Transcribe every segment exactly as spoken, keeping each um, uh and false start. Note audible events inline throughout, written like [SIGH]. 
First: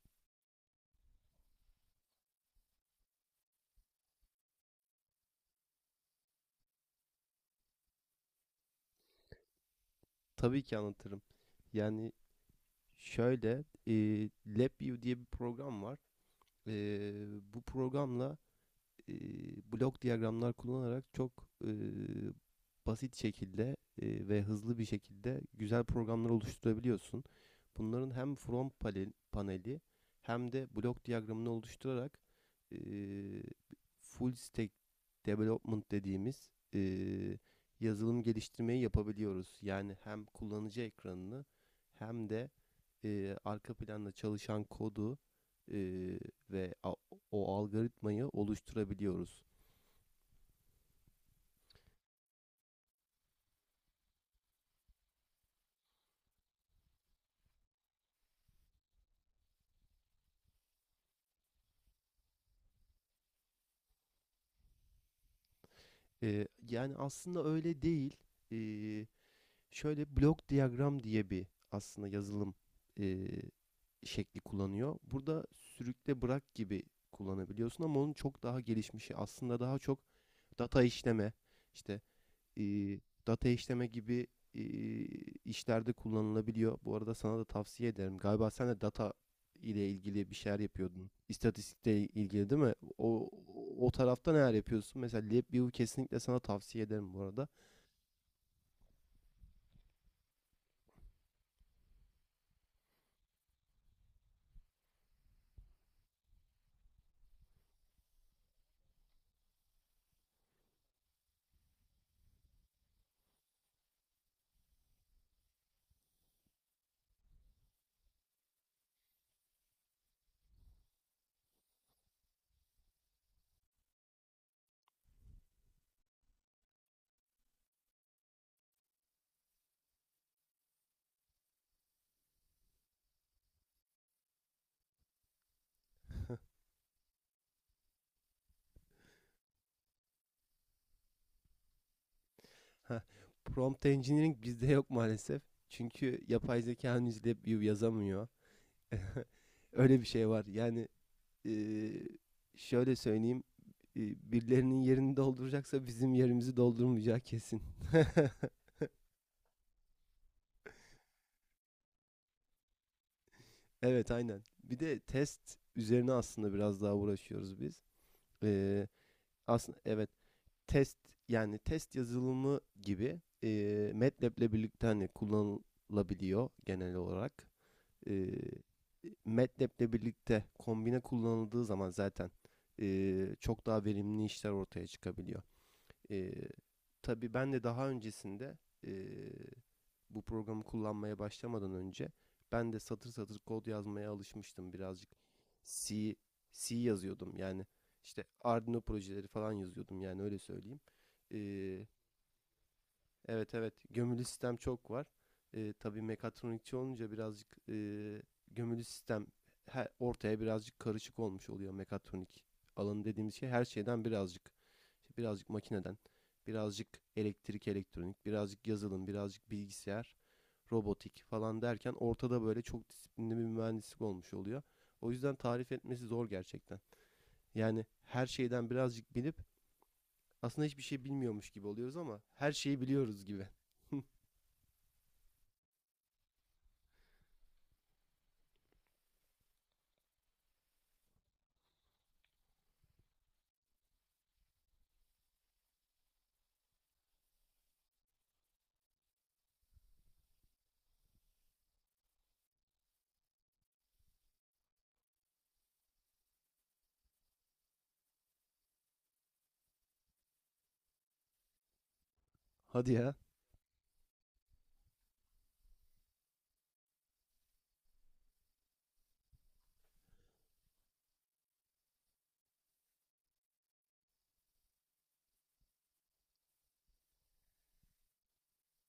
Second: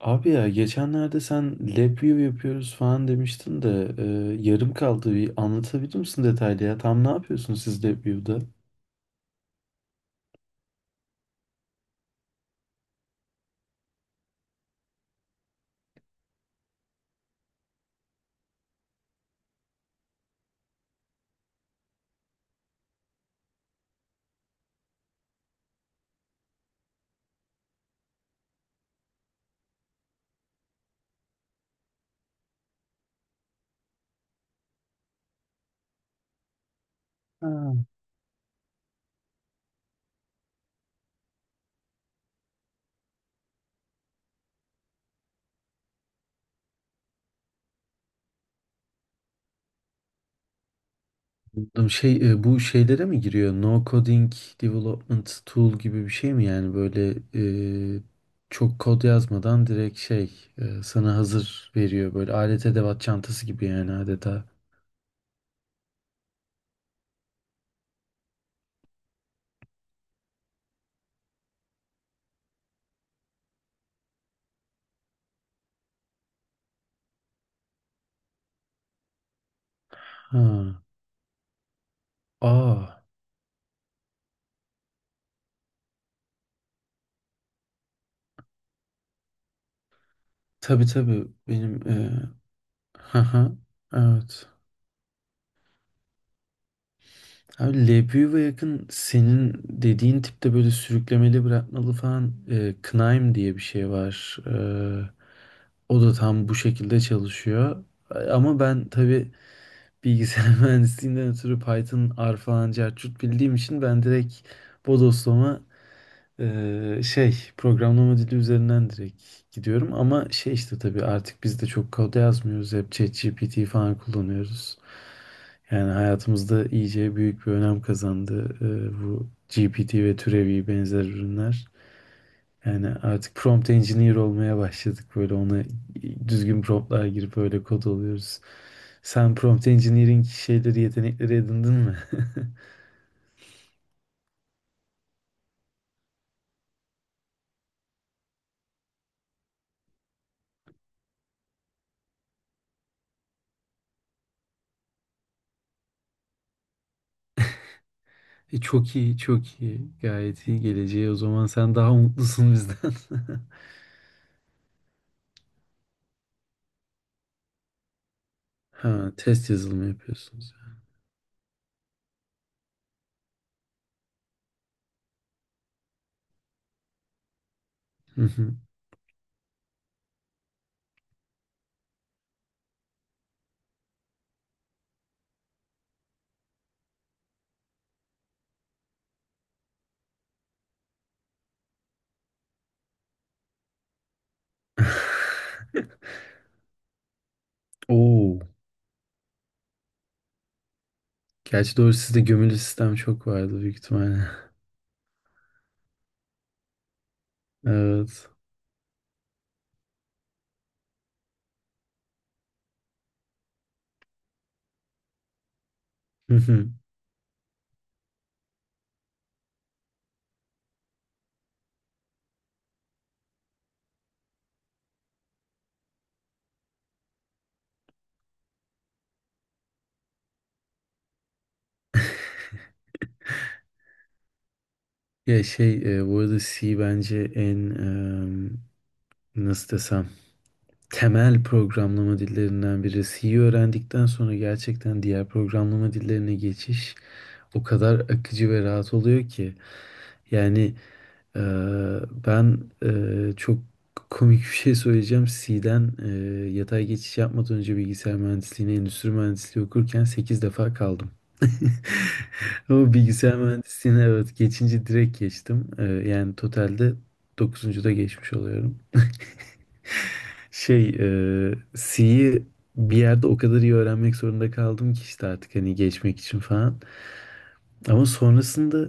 Abi ya geçenlerde sen lab view yapıyoruz falan demiştin de e, yarım kaldı. Bir anlatabilir misin detaylı ya? Tam ne yapıyorsunuz siz lab view'da? Tabii ki anlatırım. Yani Şöyle, eee LabVIEW diye bir program var. Eee, Bu programla eee blok diyagramlar kullanarak çok eee, basit şekilde eee, ve hızlı bir şekilde güzel programlar oluşturabiliyorsun. Bunların hem front panel, paneli hem de blok diyagramını oluşturarak eee, full stack development dediğimiz eee, Ha. yazılım geliştirmeyi yapabiliyoruz. Yani hem kullanıcı ekranını hem de eee, arka planda çalışan kodu eee, ve a- o algoritmayı oluşturabiliyoruz. Anladım. Şey, e, bu şeylere mi giriyor? No coding development tool gibi bir şey mi yani böyle e, çok kod yazmadan direkt şey e, sana hazır veriyor böyle alet edevat çantası gibi yani adeta. Eee, yani aslında öyle değil. Eee, Şöyle, blok diyagram diye bir aslında yazılım eee, şekli kullanıyor. Burada sürükle bırak gibi kullanabiliyorsun ama onun çok daha gelişmişi aslında daha çok Ha. data işleme işte e, Aa. data işleme gibi e, işlerde kullanılabiliyor. Bu arada sana da tavsiye ederim. Galiba sen de data ile ilgili bir şeyler Tabii yapıyordun. tabii benim İstatistikle e, ilgili değil mi? [LAUGHS] O, haha o tarafta evet. neler yapıyorsun? Mesela LabVIEW kesinlikle sana tavsiye ederim bu arada. Abi Lebow'a yakın senin dediğin tipte böyle sürüklemeli bırakmalı falan e, Knaim diye bir şey var. E, o da tam bu şekilde çalışıyor. E, Ama ben tabii bilgisayar [LAUGHS] mühendisliğinden ötürü Python, R falan cart curt bildiğim için ben direkt bodoslama ee, şey programlama dili üzerinden direkt gidiyorum ama şey işte tabii artık biz de çok kod yazmıyoruz, hep ChatGPT falan kullanıyoruz. Yani hayatımızda iyice büyük bir önem kazandı ee, bu G P T ve türevi benzer ürünler. Yani artık prompt engineer olmaya başladık, böyle ona [LAUGHS] düzgün promptlar girip öyle kod oluyoruz. Sen prompt engineering şeyleri yetenekleri edindin mi? [LAUGHS] Prompt Engineering bizde yok maalesef. Çünkü yapay zeka henüz LabVIEW yazamıyor. [LAUGHS] Öyle bir şey var. Yani Eee, şöyle söyleyeyim, eee, birilerinin yerini dolduracaksa bizim yerimizi doldurmayacağı kesin. E, [LAUGHS] çok iyi, çok iyi, gayet iyi geleceği, o zaman sen daha mutlusun bizden. [LAUGHS] Evet, aynen. Bir de test üzerine aslında biraz daha uğraşıyoruz biz. Eee, Ha, test Aslında yazılımı evet, yapıyorsunuz. test yani test yazılımı gibi eee MATLAB'le birlikte hani kullanılabiliyor genel olarak. Yani. Eee Hı hı. MATLAB'le birlikte kombine kullanıldığı zaman zaten eee, çok daha verimli işler ortaya çıkabiliyor. Ee, tabii ben de daha öncesinde ee, bu programı kullanmaya başlamadan önce ben de satır satır kod yazmaya alışmıştım birazcık. [LAUGHS] C, C yazıyordum yani işte Oo. Arduino projeleri falan yazıyordum yani öyle söyleyeyim. Gerçi Ee, doğru, sizde gömülü sistem çok Evet, vardı evet. büyük Gömülü ihtimalle. sistem [LAUGHS] çok var. Ee, tabii mekatronikçi olunca birazcık e, Evet. gömülü sistem her, ortaya birazcık karışık olmuş oluyor. Mekatronik alanı dediğimiz şey her şeyden birazcık. İşte birazcık makineden, Hı hı. birazcık elektrik elektronik, birazcık yazılım, birazcık bilgisayar, robotik falan derken ortada böyle çok disiplinli bir mühendislik olmuş oluyor. O yüzden tarif etmesi zor gerçekten. Yani her şeyden birazcık bilip aslında hiçbir şey bilmiyormuş gibi oluyoruz ama her şeyi biliyoruz gibi. [LAUGHS] Ya şey e, bu arada C bence en e, nasıl desem temel programlama dillerinden biri. C'yi öğrendikten sonra gerçekten diğer programlama dillerine geçiş o kadar akıcı ve rahat oluyor ki. Yani Ee, ben e, çok komik bir şey söyleyeceğim. C'den e, yatay geçiş yapmadan önce bilgisayar mühendisliğine, endüstri mühendisliği okurken sekiz defa kaldım. [LAUGHS] Hadi Ama ya. bilgisayar mühendisliğine evet, geçince direkt geçtim. Ee, yani totalde dokuzuncu da geçmiş oluyorum. Şey, e, C'yi bir yerde o kadar iyi öğrenmek zorunda kaldım ki işte, artık hani geçmek için falan. Ama sonrasında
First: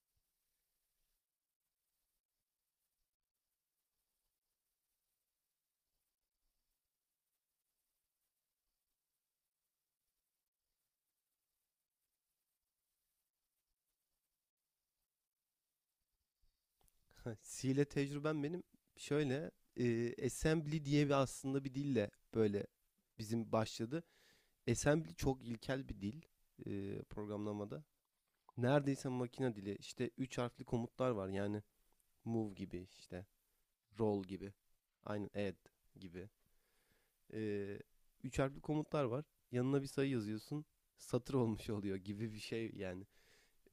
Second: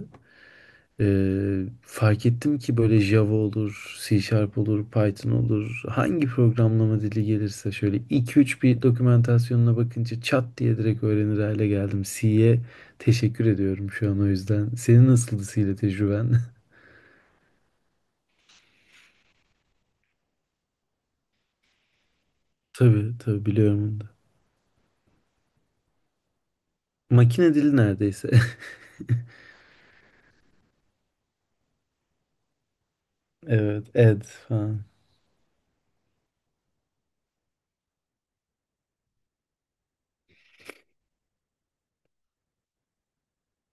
Ee, fark ettim ki böyle Java olur, C Sharp olur, Python olur. Hangi programlama dili gelirse şöyle iki üç bir dokumentasyonuna bakınca çat diye direkt öğrenir hale geldim. C'ye teşekkür ediyorum şu an, o yüzden. Senin nasıldı C ile tecrüben? [LAUGHS] C ile tecrübem benim şöyle e, assembly diye bir aslında bir dille böyle [LAUGHS] Tabii tabii bizim biliyorum onu başladı. da. Assembly çok ilkel bir dil e, Makine dili programlamada. neredeyse. [LAUGHS] Neredeyse makine dili. İşte üç harfli komutlar var. Yani move gibi, işte Evet, roll ed gibi. falan. Aynen add gibi. E, Üç harfli komutlar var. Yanına bir sayı yazıyorsun. Satır olmuş [LAUGHS] oluyor gibi bir şey yani.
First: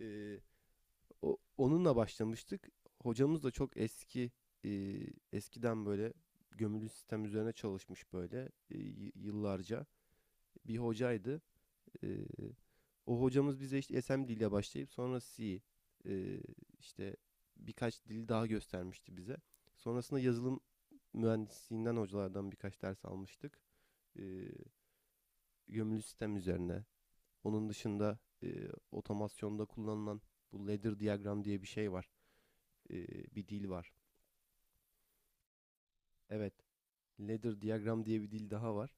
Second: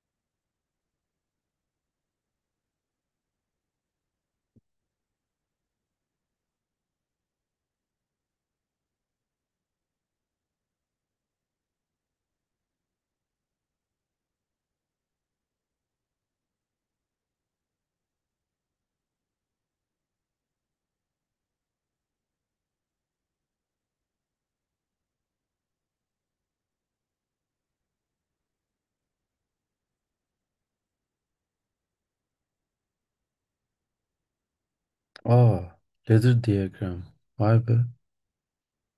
E, O, onunla başlamıştık. Hocamız da çok eski, e, eskiden böyle gömülü sistem üzerine çalışmış böyle e, y- yıllarca bir hocaydı. E, O hocamız bize işte assembly ile başlayıp sonra C, e, işte birkaç dil daha göstermişti bize. Sonrasında yazılım mühendisliğinden hocalardan birkaç ders almıştık. E, Gömülü sistem üzerine. Onun dışında e, otomasyonda kullanılan bu ladder diagram diye bir şey var, e, bir dil var. Aa, ladder Evet, diagram. Vay ladder be. diagram diye bir dil daha var.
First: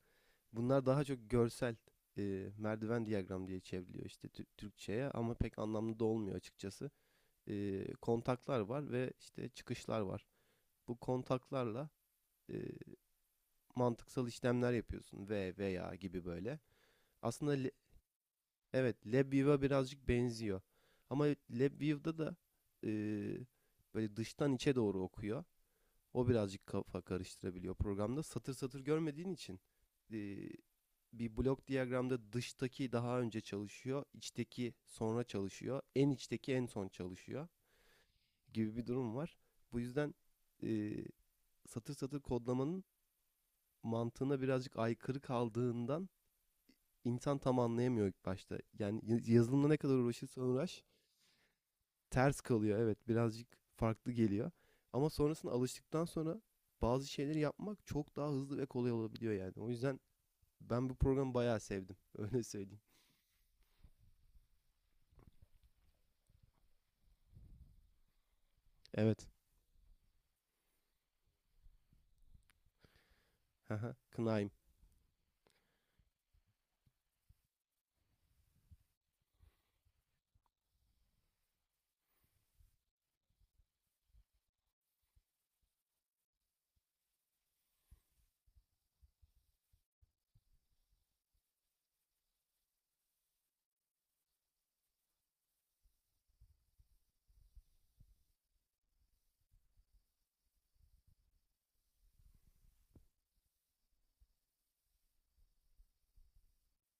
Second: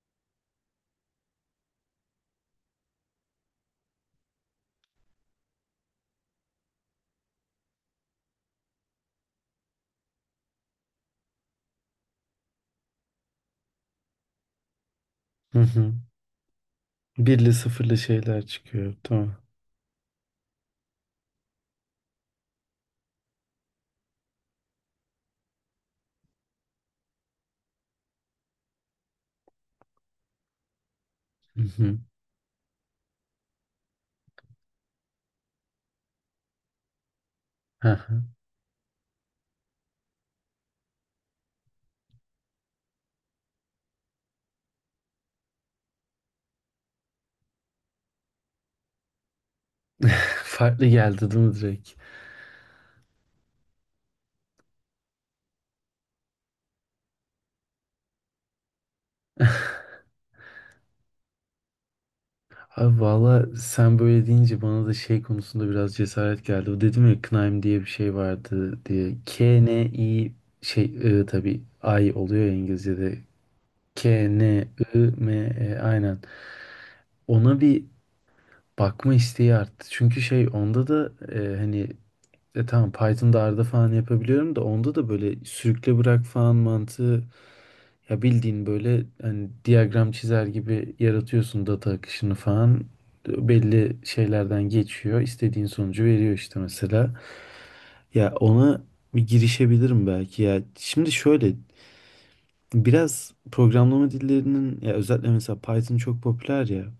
Bunlar daha çok görsel, e, merdiven diagram diye çevriliyor işte Tür- Türkçe'ye, ama pek anlamlı da olmuyor açıkçası. E, kontaklar var ve işte çıkışlar var. Bu kontaklarla e, mantıksal işlemler yapıyorsun, ve Hı hı. veya gibi böyle. Aslında Birli le- sıfırlı şeyler evet, çıkıyor. Tamam. LabVIEW'a birazcık benziyor. Ama LabVIEW'da da e, böyle dıştan içe doğru okuyor. O birazcık kafa karıştırabiliyor programda. Satır satır görmediğin için eee, bir Hı blok hı. diyagramda dıştaki daha önce çalışıyor, içteki sonra çalışıyor, en içteki en son çalışıyor Hı hı. gibi bir durum var. Bu yüzden eee, satır satır kodlamanın mantığına birazcık aykırı kaldığından insan tam anlayamıyor ilk başta. Yani y- yazılımla ne kadar uğraşırsan [LAUGHS] uğraş Farklı geldi değil mi direkt? ters kalıyor, evet, birazcık farklı geliyor. Ama sonrasında alıştıktan sonra bazı şeyleri yapmak çok daha hızlı ve kolay olabiliyor yani. O yüzden ben bu programı bayağı sevdim, [LAUGHS] öyle söyleyeyim. Abi valla sen böyle deyince bana da şey konusunda biraz cesaret geldi. O dedim ya, Knaim diye bir şey vardı diye. Evet. K N I, şey, I, tabii I oluyor ya İngilizce'de. Haha, K, Kınayım. N, I, M, E aynen. Ona bir bakma isteği arttı. Çünkü şey, onda da e, hani e tamam, Python'da arada falan yapabiliyorum da, onda da böyle sürükle bırak falan mantığı, ya bildiğin böyle hani diyagram çizer gibi yaratıyorsun, data akışını falan belli şeylerden geçiyor, istediğin sonucu veriyor işte mesela. Ya ona bir girişebilirim belki ya, şimdi şöyle biraz programlama dillerinin ya, özellikle mesela Python çok popüler ya,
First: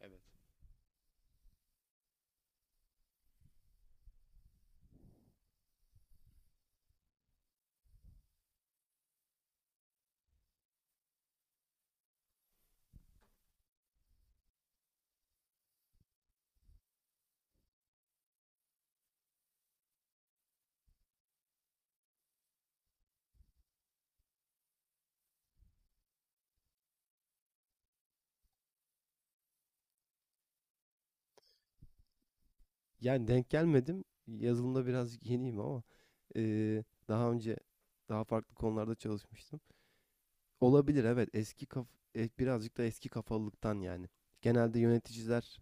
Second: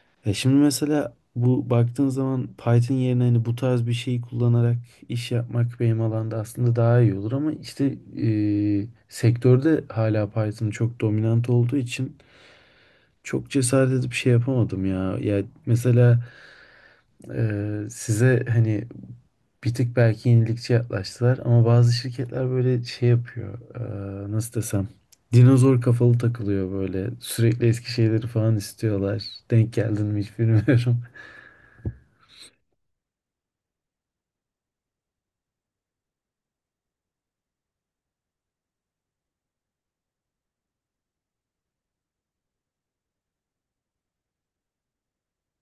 Evet. e şimdi mesela bu, baktığın zaman Python yerine hani bu tarz bir şeyi kullanarak iş yapmak benim alanda aslında daha iyi olur ama işte e, sektörde hala Python çok dominant olduğu için çok cesaret edip şey yapamadım ya. Ya mesela e, size hani bir tık belki yenilikçi yaklaştılar ama bazı şirketler böyle şey yapıyor. e, nasıl desem? Dinozor kafalı takılıyor böyle. Sürekli eski şeyleri falan istiyorlar. Denk geldin mi hiç bilmiyorum. Yani denk gelmedim. Yazılımda birazcık yeniyim, ama eee, daha önce daha farklı konularda çalışmıştım. Olabilir, evet. Eski kaf e, birazcık da eski kafalılıktan yani. Genelde yöneticiler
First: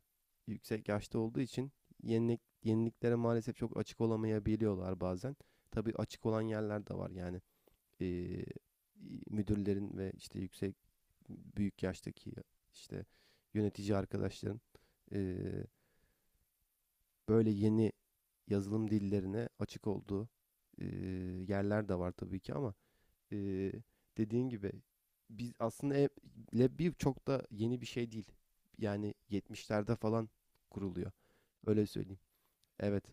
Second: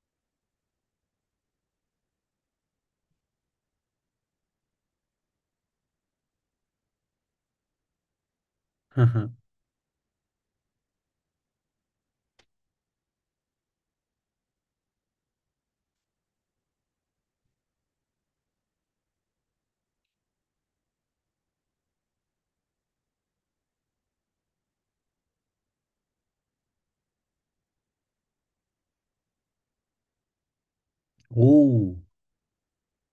yüksek yaşta olduğu için yenilik yeniliklere maalesef çok açık olamayabiliyorlar bazen. Tabii açık olan yerler de var yani. Ee, [LAUGHS] Müdürlerin ve işte yüksek büyük yaştaki işte yönetici arkadaşların ee, böyle yeni yazılım dillerine açık olduğu ee, yerler de var tabii ki, ama ee, dediğin gibi biz aslında e- Lab çok da yeni bir şey değil. Yani yetmişlerde falan kuruluyor. Öyle Oo, söyleyeyim. Evet.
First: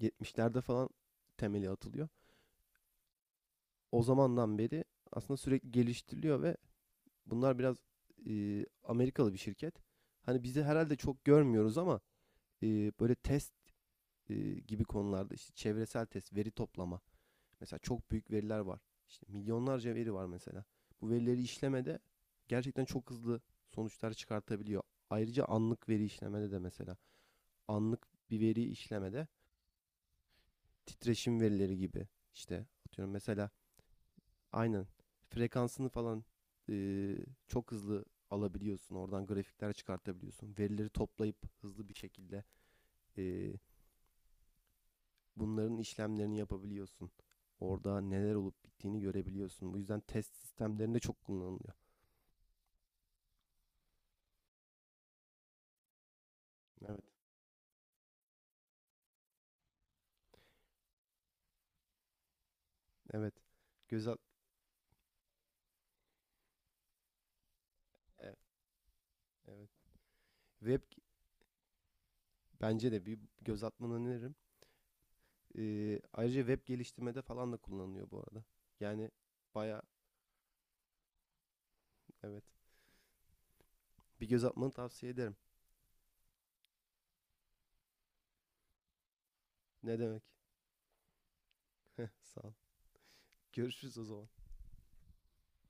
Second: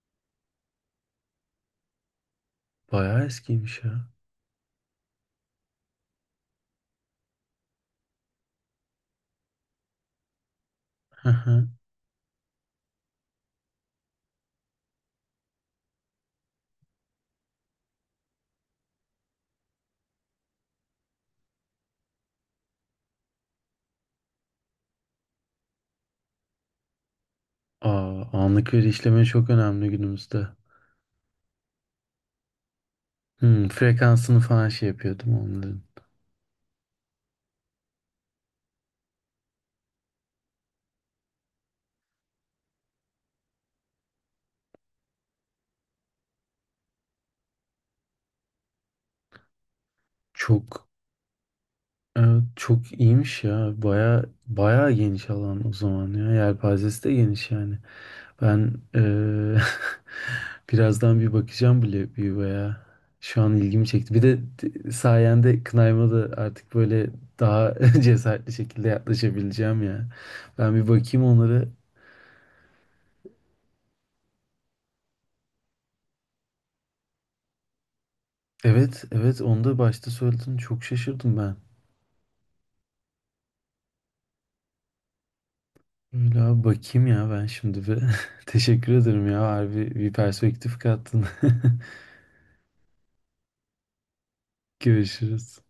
Yetmişlerde falan temeli atılıyor. bayağı eskiymiş O ya. zamandan beri aslında sürekli geliştiriliyor, ve bunlar biraz e, Amerikalı bir şirket. Hani bizi herhalde çok Hı hı. görmüyoruz ama e, böyle test e, gibi konularda işte çevresel test, veri toplama. Mesela çok büyük veriler var. İşte milyonlarca veri var mesela. Bu verileri işlemede gerçekten çok hızlı sonuçlar çıkartabiliyor. Ayrıca anlık veri işlemede de mesela anlık Aa, bir veri anlık veri işleme işlemede çok önemli günümüzde. titreşim verileri gibi işte atıyorum mesela, Hmm, frekansını falan aynen, şey yapıyordum onların. frekansını falan e, çok hızlı alabiliyorsun. Oradan grafikler çıkartabiliyorsun. Verileri toplayıp hızlı bir şekilde e, bunların işlemlerini yapabiliyorsun. Orada neler olup bittiğini görebiliyorsun. Bu yüzden test Çok, sistemlerinde çok kullanılıyor. evet, çok iyiymiş ya. Bayağı bayağı geniş alan o zaman ya. Evet, Yelpazesi de geniş yani. Ben eee, [LAUGHS] birazdan bir bakacağım bile, bir veya evet. şu an ilgimi Göz çekti. at, Bir de t- sayende Knayma da artık böyle daha [LAUGHS] evet, cesaretli şekilde evet. yaklaşabileceğim ya. Ben Web, bir bakayım onları. bence de bir göz atmanı öneririm. Ee, ayrıca web geliştirmede falan da kullanılıyor bu arada. Evet, Yani evet, onu da baya, başta söyledin. Çok şaşırdım ben. evet. Bir göz atmanı tavsiye ederim. Öyle abi, bakayım ya ben şimdi bir. [LAUGHS] Teşekkür ederim ya. Harbi Ne bir demek? perspektif kattın. [LAUGHS] Sağ ol. Görüşürüz o zaman. [LAUGHS] Görüşürüz.